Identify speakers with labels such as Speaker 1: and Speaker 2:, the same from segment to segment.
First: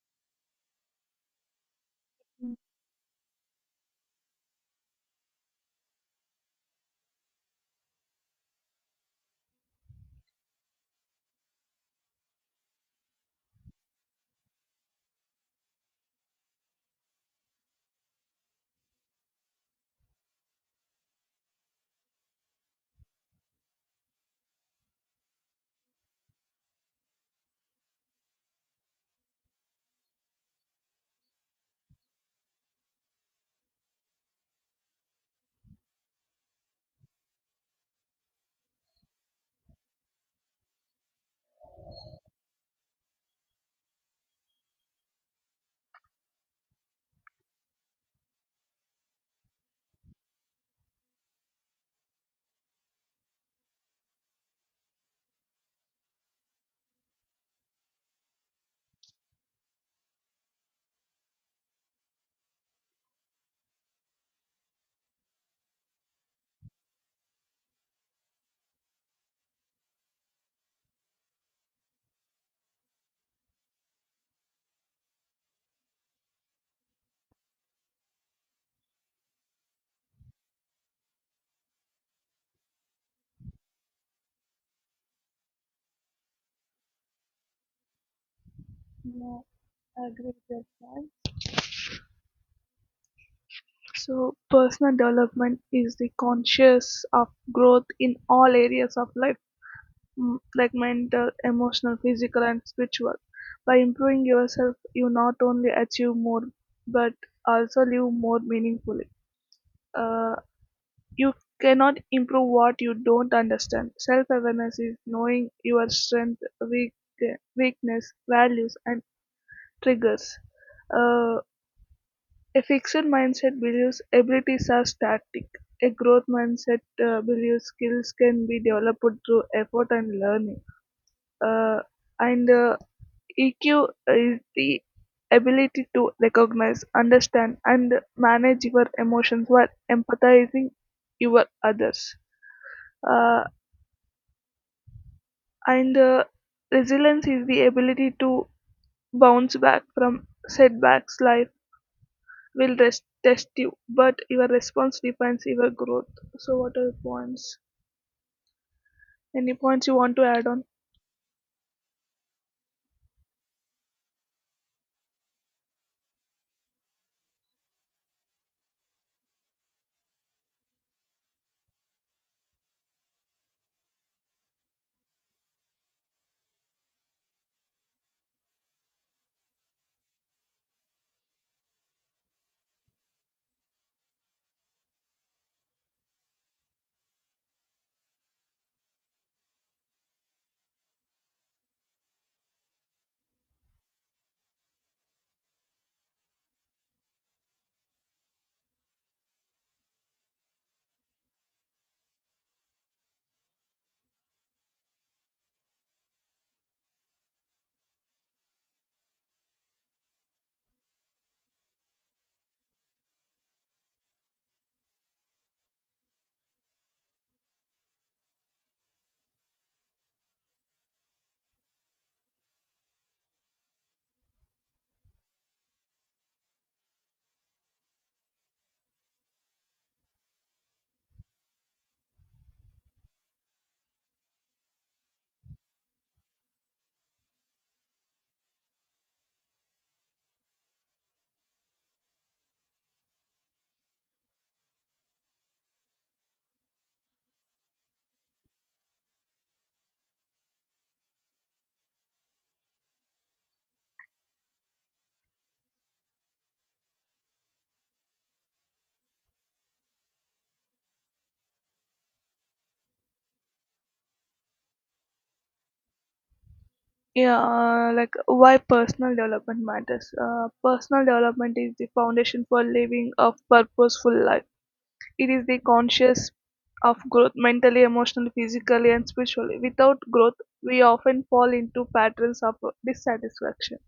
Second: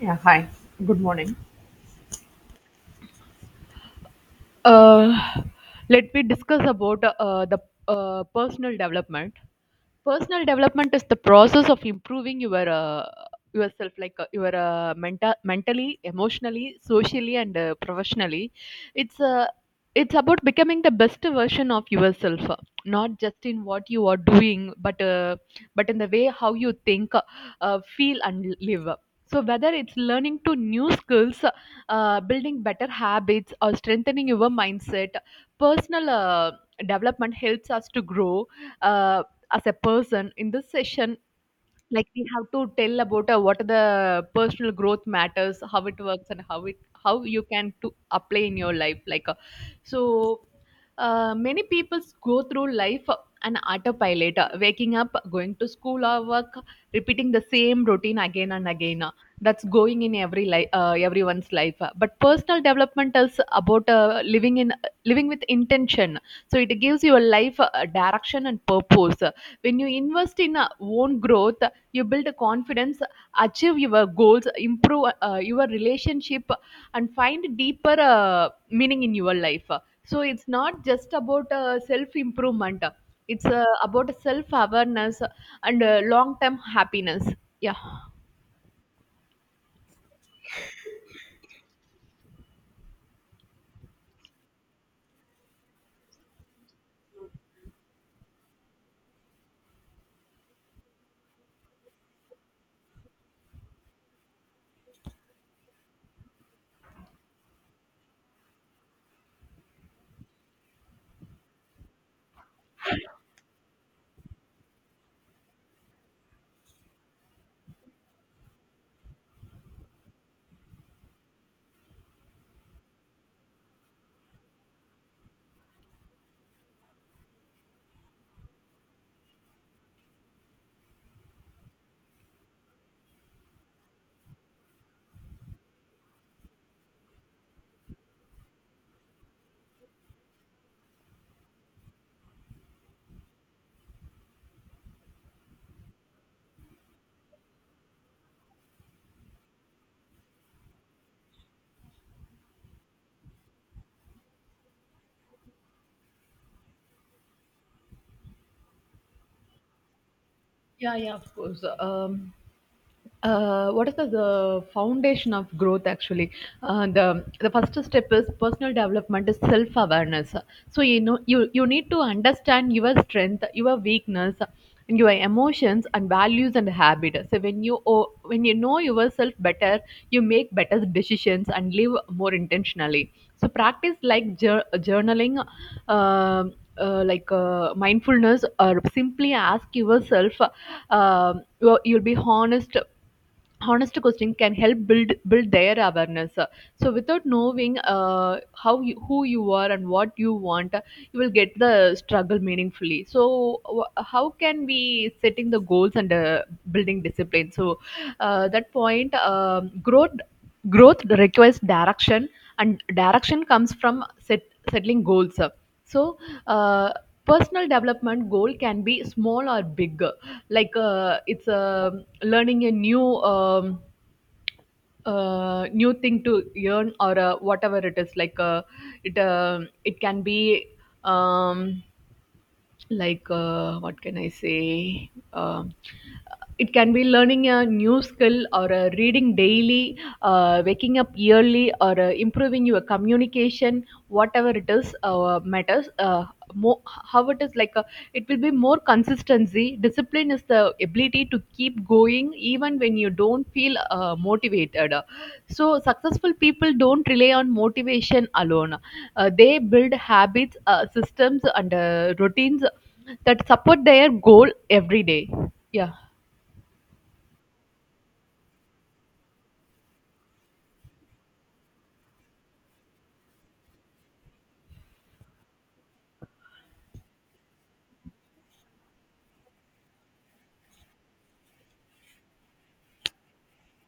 Speaker 1: Yeah, hi. Good morning. Uh, Let me discuss about the personal development. Personal development is the process of improving your yourself, like your mentally, emotionally, socially, and professionally. It's uh, it's about becoming the best version of yourself, not just in what you are doing, but in the way how you think, feel, and live. So whether it's learning to new skills, building better habits, or strengthening your mindset, personal development helps us to grow uh, as a person. In this session, like, we have to tell about what are the personal growth matters, how it works, and how you can to apply in your life, so many people go through life, an autopilot, waking up, going to school or work, repeating the same routine again and again. That's going in every life, everyone's life, but personal development is about living with intention. So it gives your life direction and purpose. When you invest in own growth, you build confidence, achieve your goals, improve your relationship, and find deeper meaning in your life. So it's not just about self improvement, it's about self awareness and long term happiness. Yeah.
Speaker 2: Yeah, I agree with your point. So, personal development is the conscious of growth in all areas of life, like mental, emotional, physical, and spiritual. By improving yourself, you not only achieve more, but also live more meaningfully. Uh, you cannot improve what you don't understand. Self awareness is knowing your strength, weak, weakness, values, and triggers. Uh, A fixed mindset believes abilities are static; a growth mindset believes skills can be developed through effort and learning. Uh, and EQ is the ability to recognize, understand, and manage your emotions while empathizing your others. Uh, and Resilience is the ability to bounce back from setbacks, life will test you, but your response defines your growth. So, what are your points? Any points you want to add on?
Speaker 1: Yeah, yeah, of course. What is the foundation of growth actually? The first step is personal development is self awareness. So you know you need to understand your strength, your weakness, and your emotions and values and habits. So when you when you know yourself better, you make better decisions and live more intentionally. So practice like journaling, like mindfulness, or simply ask yourself. You'll be honest, honest questions can help build their awareness. So without knowing how you, who you are and what you want, you will get the struggle meaningfully. So how can we setting the goals and building discipline? That point, growth requires direction, and direction comes from settling goals. so uh, personal development goal can be small or big, like it's learning a new, new thing to learn, or whatever it is. It can be, um, what can I say, it can be learning a new skill, or reading daily, waking up yearly, or improving your communication, whatever it is. Matters more, how it is, it will be more consistency. Discipline is the ability to keep going even when you don't feel motivated. So successful people don't rely on motivation alone. They build habits, systems, and routines that support their goal every day. Yeah.
Speaker 2: Yeah, like why personal development matters. Personal development is the foundation for living a purposeful life. It is the conscious of growth mentally, emotionally, physically, and spiritually. Without growth, we often fall into patterns of dissatisfaction,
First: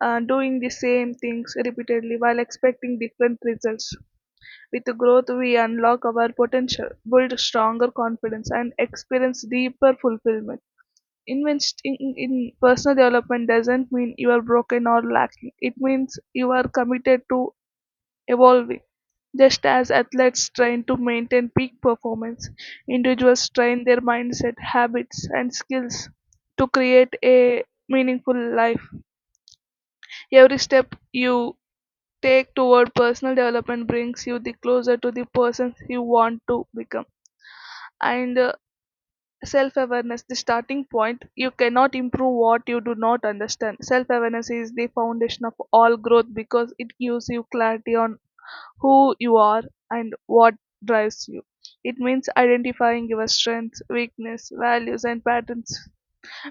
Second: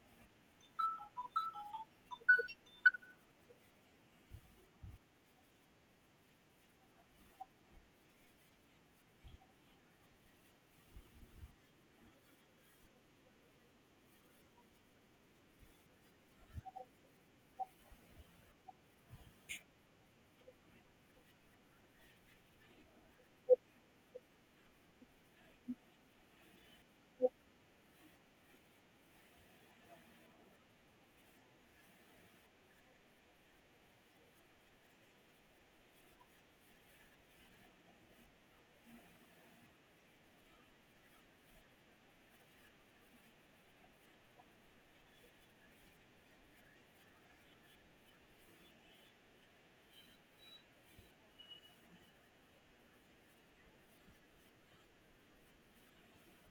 Speaker 2: doing the same things repeatedly while expecting different results. With growth, we unlock our potential, build stronger confidence, and experience deeper fulfillment. Investing in personal development doesn't mean you are broken or lacking. It means you are committed to evolving. Just as athletes train to maintain peak performance, individuals train their mindset, habits, and skills to create a meaningful life. Every step you take toward personal development brings you the closer to the person you want to become. And Self awareness the starting point, you cannot improve what you do not understand. Self awareness is the foundation of all growth because it gives you clarity on who you are and what drives you. It means identifying your strengths, weakness, values, and patterns.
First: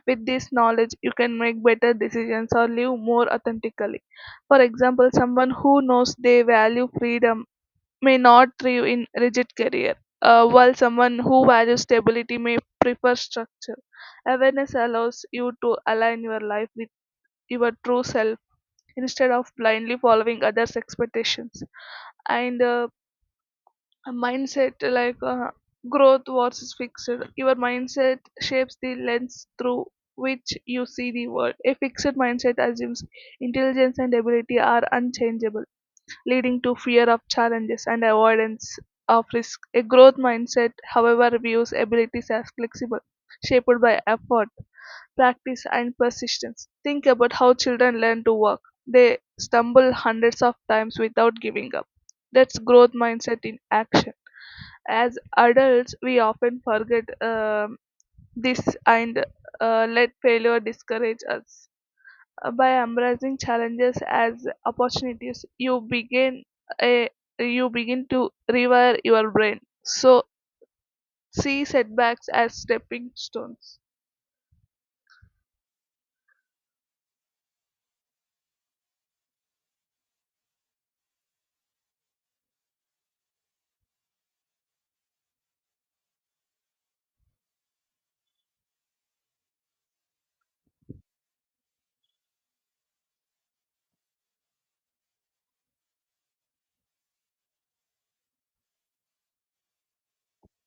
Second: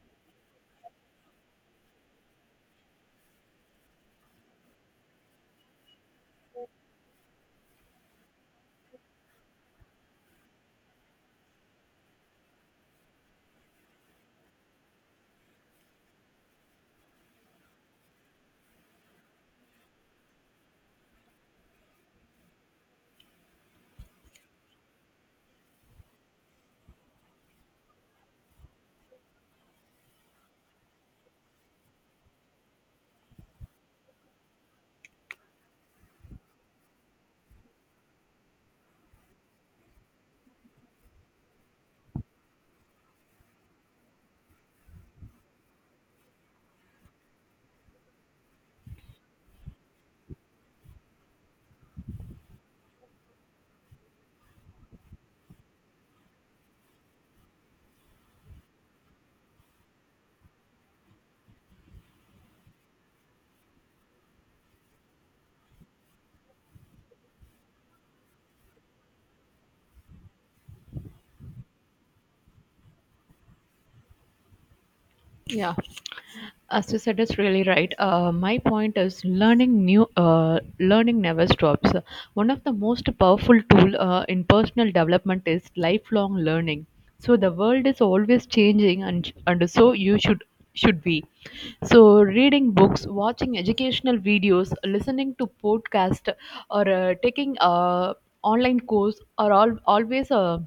Speaker 2: With this knowledge you can make better decisions or live more authentically. For example, someone who knows they value freedom may not thrive in rigid career, while someone who values stability may prefer structure. Awareness allows you to align your life with your true self instead of blindly following others' expectations. And A mindset like growth versus fixed. Your mindset shapes the lens through which you see the world. A fixed mindset assumes intelligence and ability are unchangeable, leading to fear of challenges and avoidance of risk. A growth mindset, however, views abilities as flexible, shaped by effort, practice, and persistence. Think about how children learn to walk. They stumble hundreds of times without giving up. That's growth mindset in action. As adults we often forget this, and let failure discourage us. By embracing challenges as opportunities, a you begin to rewire your brain. So see setbacks as stepping stones.
Speaker 1: Yeah, as you said, it's really right. My point is learning new, learning never stops. One of the most powerful tool in personal development is lifelong learning. So the world is always changing, and so you should be. So reading books, watching educational videos, listening to podcast, or taking a online course are all always a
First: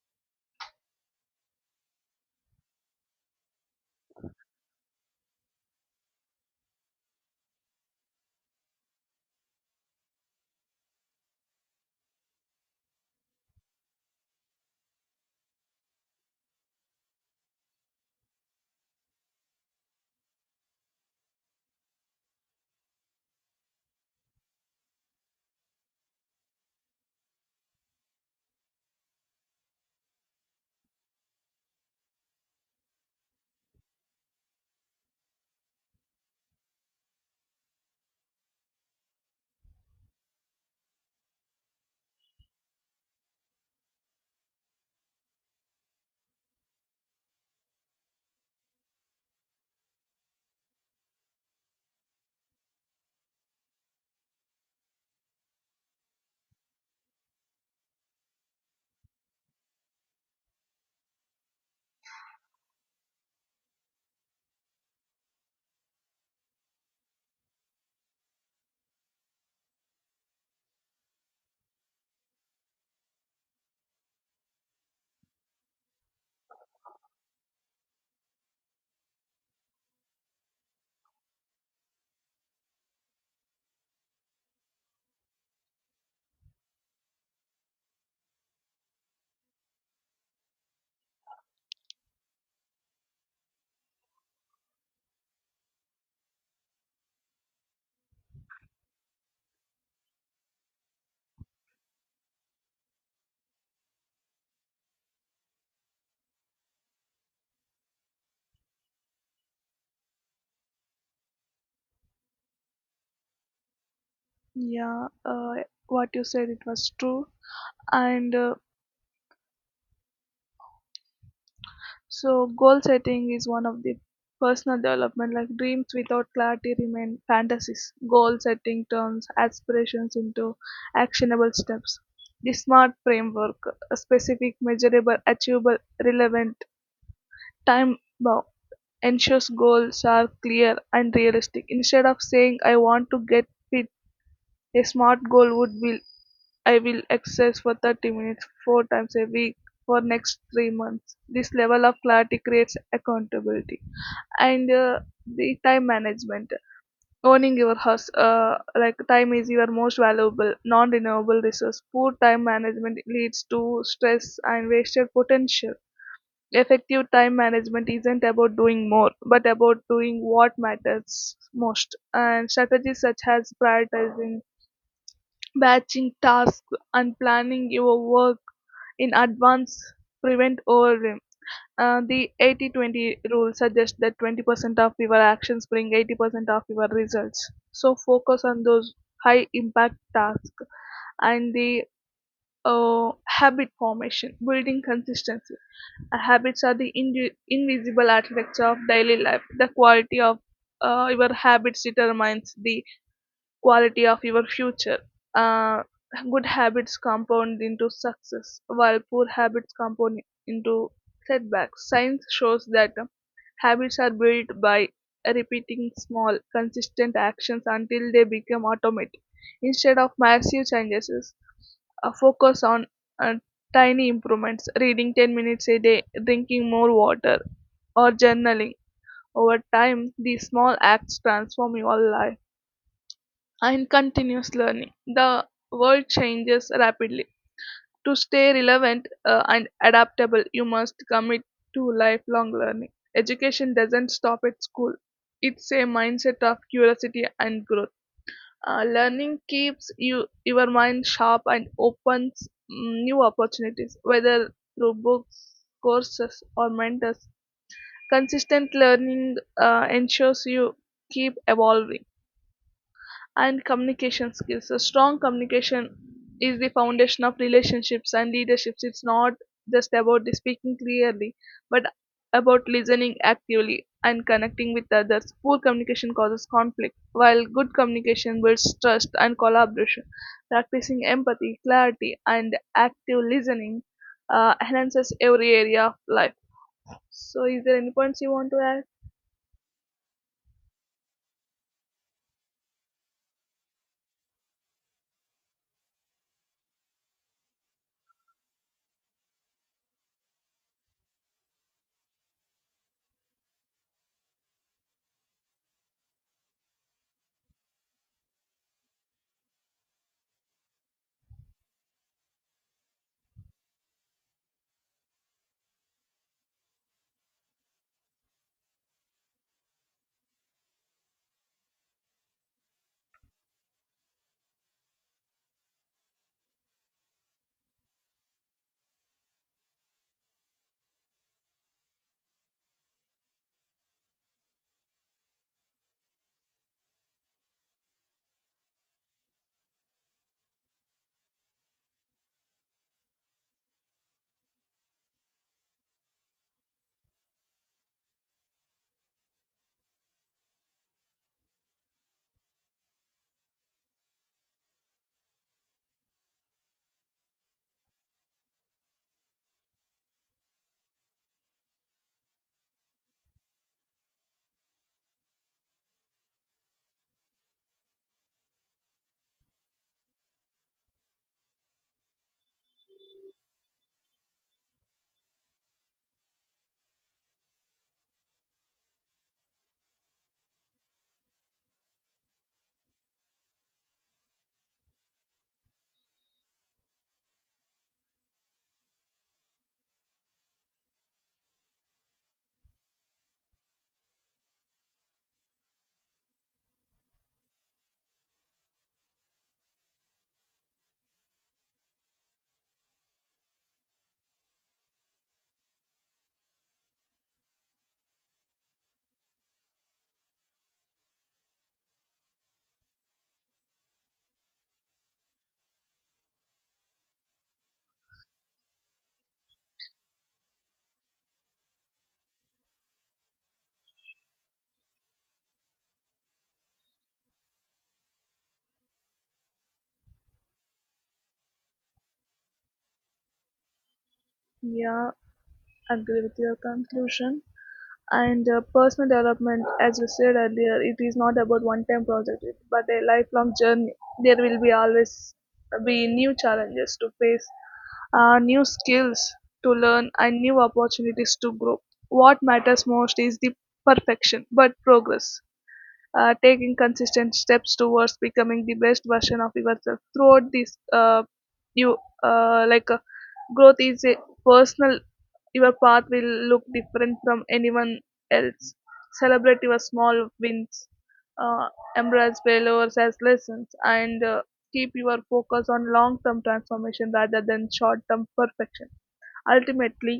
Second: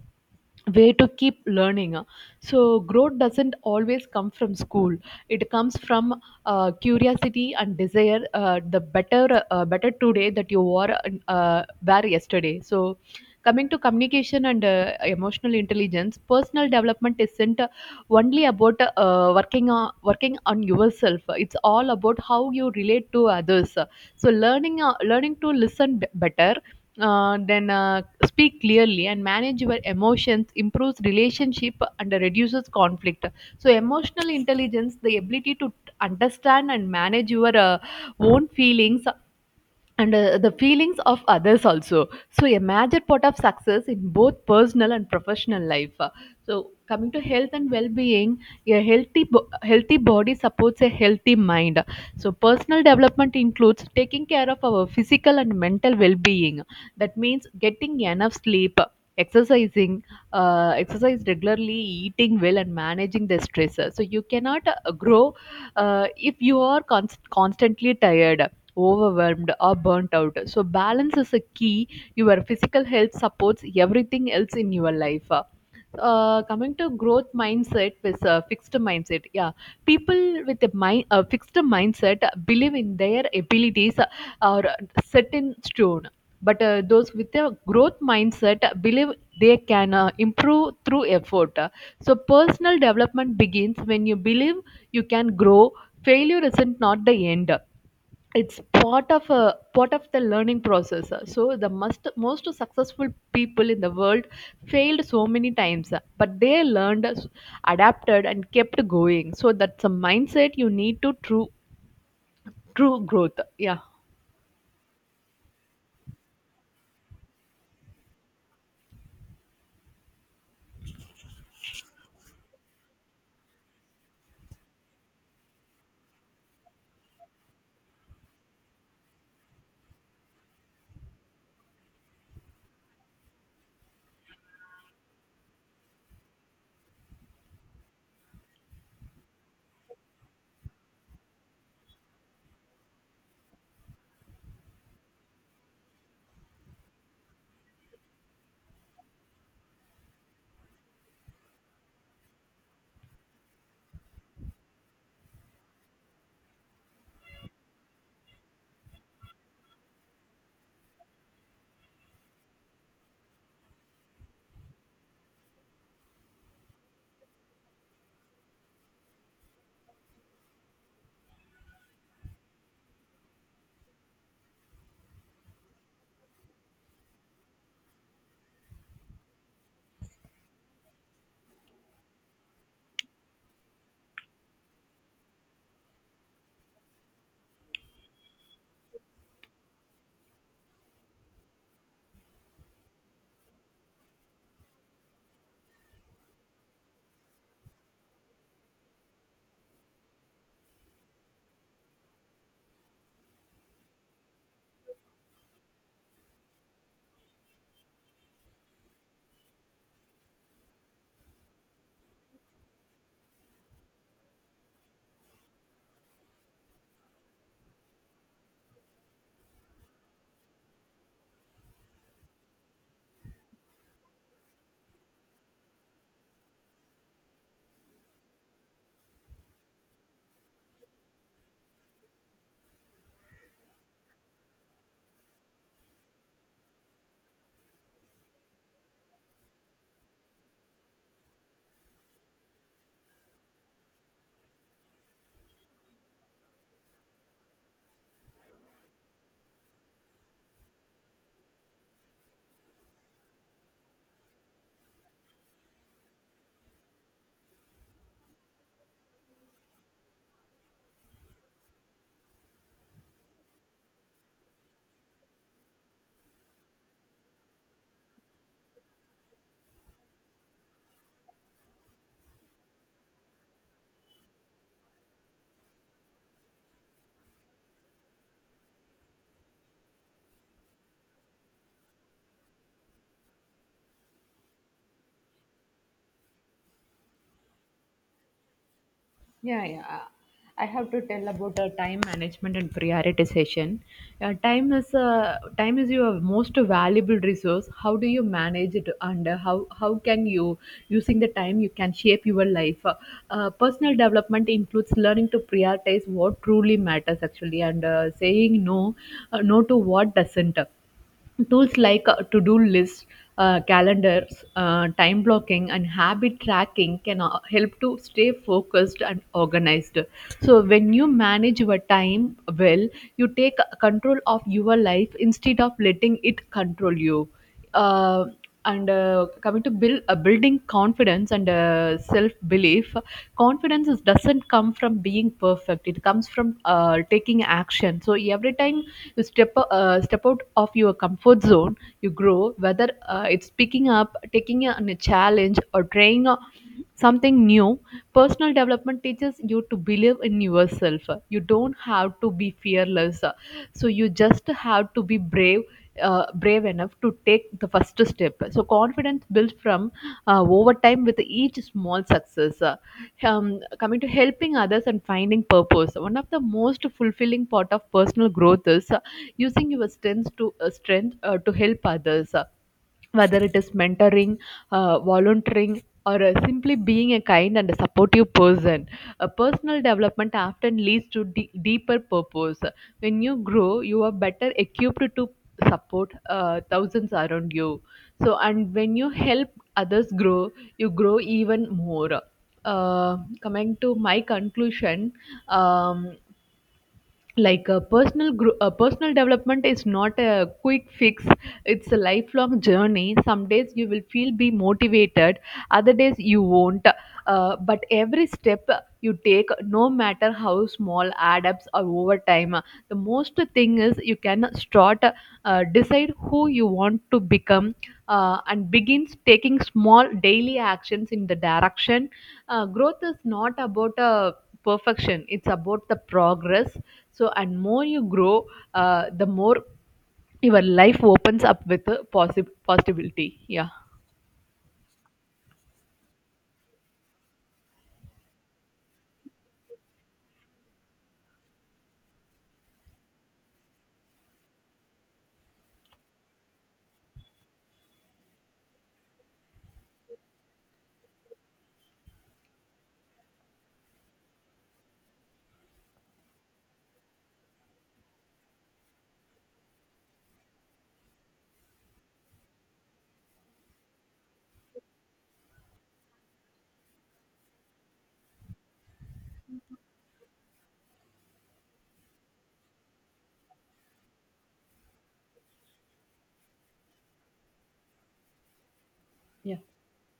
Speaker 1: way to keep learning. So growth doesn't always come from school, it comes from curiosity and desire, the better, better today that you were, were yesterday. So coming to communication and emotional intelligence, personal development isn't only about working on yourself, it's all about how you relate to others. So learning, learning to listen better, then speak clearly and manage your emotions improves relationship and reduces conflict. So emotional intelligence, the ability to understand and manage your own feelings and the feelings of others also, so a major part of success in both personal and professional life. So coming to health and well-being, a healthy bo- healthy body supports a healthy mind. So personal development includes taking care of our physical and mental well-being. That means getting enough sleep, exercising, exercise regularly, eating well, and managing the stress. So you cannot grow if you are constantly tired, overwhelmed, or burnt out. So balance is a key. Your physical health supports everything else in your life. Coming to growth mindset with a fixed mindset, yeah, people with a fixed mindset believe in their abilities, or set in stone, but those with a growth mindset believe they can improve through effort. So personal development begins when you believe you can grow. Failure isn't not the end, it's part of a part of the learning process. So the most successful people in the world failed so many times, but they learned, adapted, and kept going. So that's a mindset you need to true, true growth. yeah.
Speaker 2: Yeah, what you said it was true. And so goal setting is one of the personal development. Like dreams without clarity remain fantasies. Goal setting turns aspirations into actionable steps. The SMART framework: specific, measurable, achievable, relevant, time bound, ensures goals are clear and realistic. Instead of saying, I want to get fit, a smart goal would be, I will exercise for 30 minutes four times a week for next 3 months. This level of clarity creates accountability. And The time management, owning your house, like time is your most valuable non-renewable resource. Poor time management leads to stress and wasted potential. Effective time management isn't about doing more, but about doing what matters most. And strategies such as prioritizing, batching tasks, and planning your work in advance prevent overwhelm. The 80 20 rule suggests that 20% of your actions bring 80% of your results. So focus on those high impact tasks. And the Habit formation, building consistency. Habits are the invisible architecture of daily life. The quality of your habits determines the quality of your future. Uh, Good habits compound into success, while poor habits compound into setbacks. Science shows that habits are built by repeating small, consistent actions until they become automatic. Instead of massive changes, focus on uh, tiny improvements, reading 10 minutes a day, drinking more water, or journaling. Over time, these small acts transform your life. And continuous learning. The world changes rapidly. To stay relevant and adaptable, you must commit to lifelong learning. Education doesn't stop at school, it's a mindset of curiosity and growth. Learning keeps you your mind sharp and opens new opportunities, whether through books, courses, or mentors. Consistent learning ensures you keep evolving. And communication skills. So strong communication is the foundation of relationships and leaderships. It's not just about the speaking clearly, but about listening actively and connecting with others. Poor communication causes conflict, while good communication builds trust and collaboration. Practicing empathy, clarity, and active listening enhances every area of life. So, is there any points you want to add?
Speaker 1: Yeah, yeah. I have to tell about time management and prioritization. Time is, time is your most valuable resource. How do you manage it, and how can you, using the time you can shape your life? Personal development includes learning to prioritize what truly matters actually, and saying no, no to what doesn't. Tools like to-do lists, calendars, time blocking, and habit tracking can help to stay focused and organized. So when you manage your time well, you take control of your life instead of letting it control you. Uh, and Coming to building confidence and self belief, confidence is, doesn't come from being perfect, it comes from taking action. So every time you step out of your comfort zone you grow, whether it's picking up taking on a challenge or trying something new. Personal development teaches you to believe in yourself. You don't have to be fearless, so you just have to be brave, brave enough to take the first step. So confidence built from over time with each small success. Coming to helping others and finding purpose, one of the most fulfilling part of personal growth is using your strengths to, strength to help others, whether it is mentoring, volunteering, or simply being a kind and a supportive person. A personal development often leads to deeper purpose. When you grow, you are better equipped to support thousands around you. So and when you help others grow, you grow even more. Coming to my conclusion, um, like, a a personal development is not a quick fix, it's a lifelong journey. Some days you will feel be motivated, other days you won't. But every step you take, no matter how small, add ups or over time. The most thing is you can start, decide who you want to become, and begins taking small daily actions in the direction. Growth is not about a perfection, it's about the progress. So and more you grow, the more your life opens up with a possibility. Yeah.
Speaker 2: Yeah, agree with your conclusion. And Personal development, as you said earlier, it is not about one time project but a lifelong journey. There will be always be new challenges to face, new skills to learn, and new opportunities to grow. What matters most is the perfection but progress, taking consistent steps towards becoming the best version of yourself throughout this you like Growth is a personal, your path will look different from anyone else. Celebrate your small wins, uh, embrace failures as lessons, and keep your focus on long term transformation rather than short term perfection.
Speaker 1: Yeah.
Speaker 2: Ultimately,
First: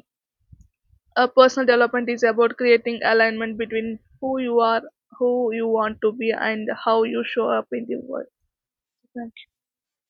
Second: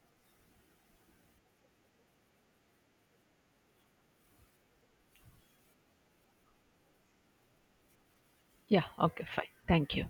Speaker 2: personal development is about creating alignment between who you are, who you want to be, and how you show up in the world.
Speaker 1: Yeah, okay, fine, thank you.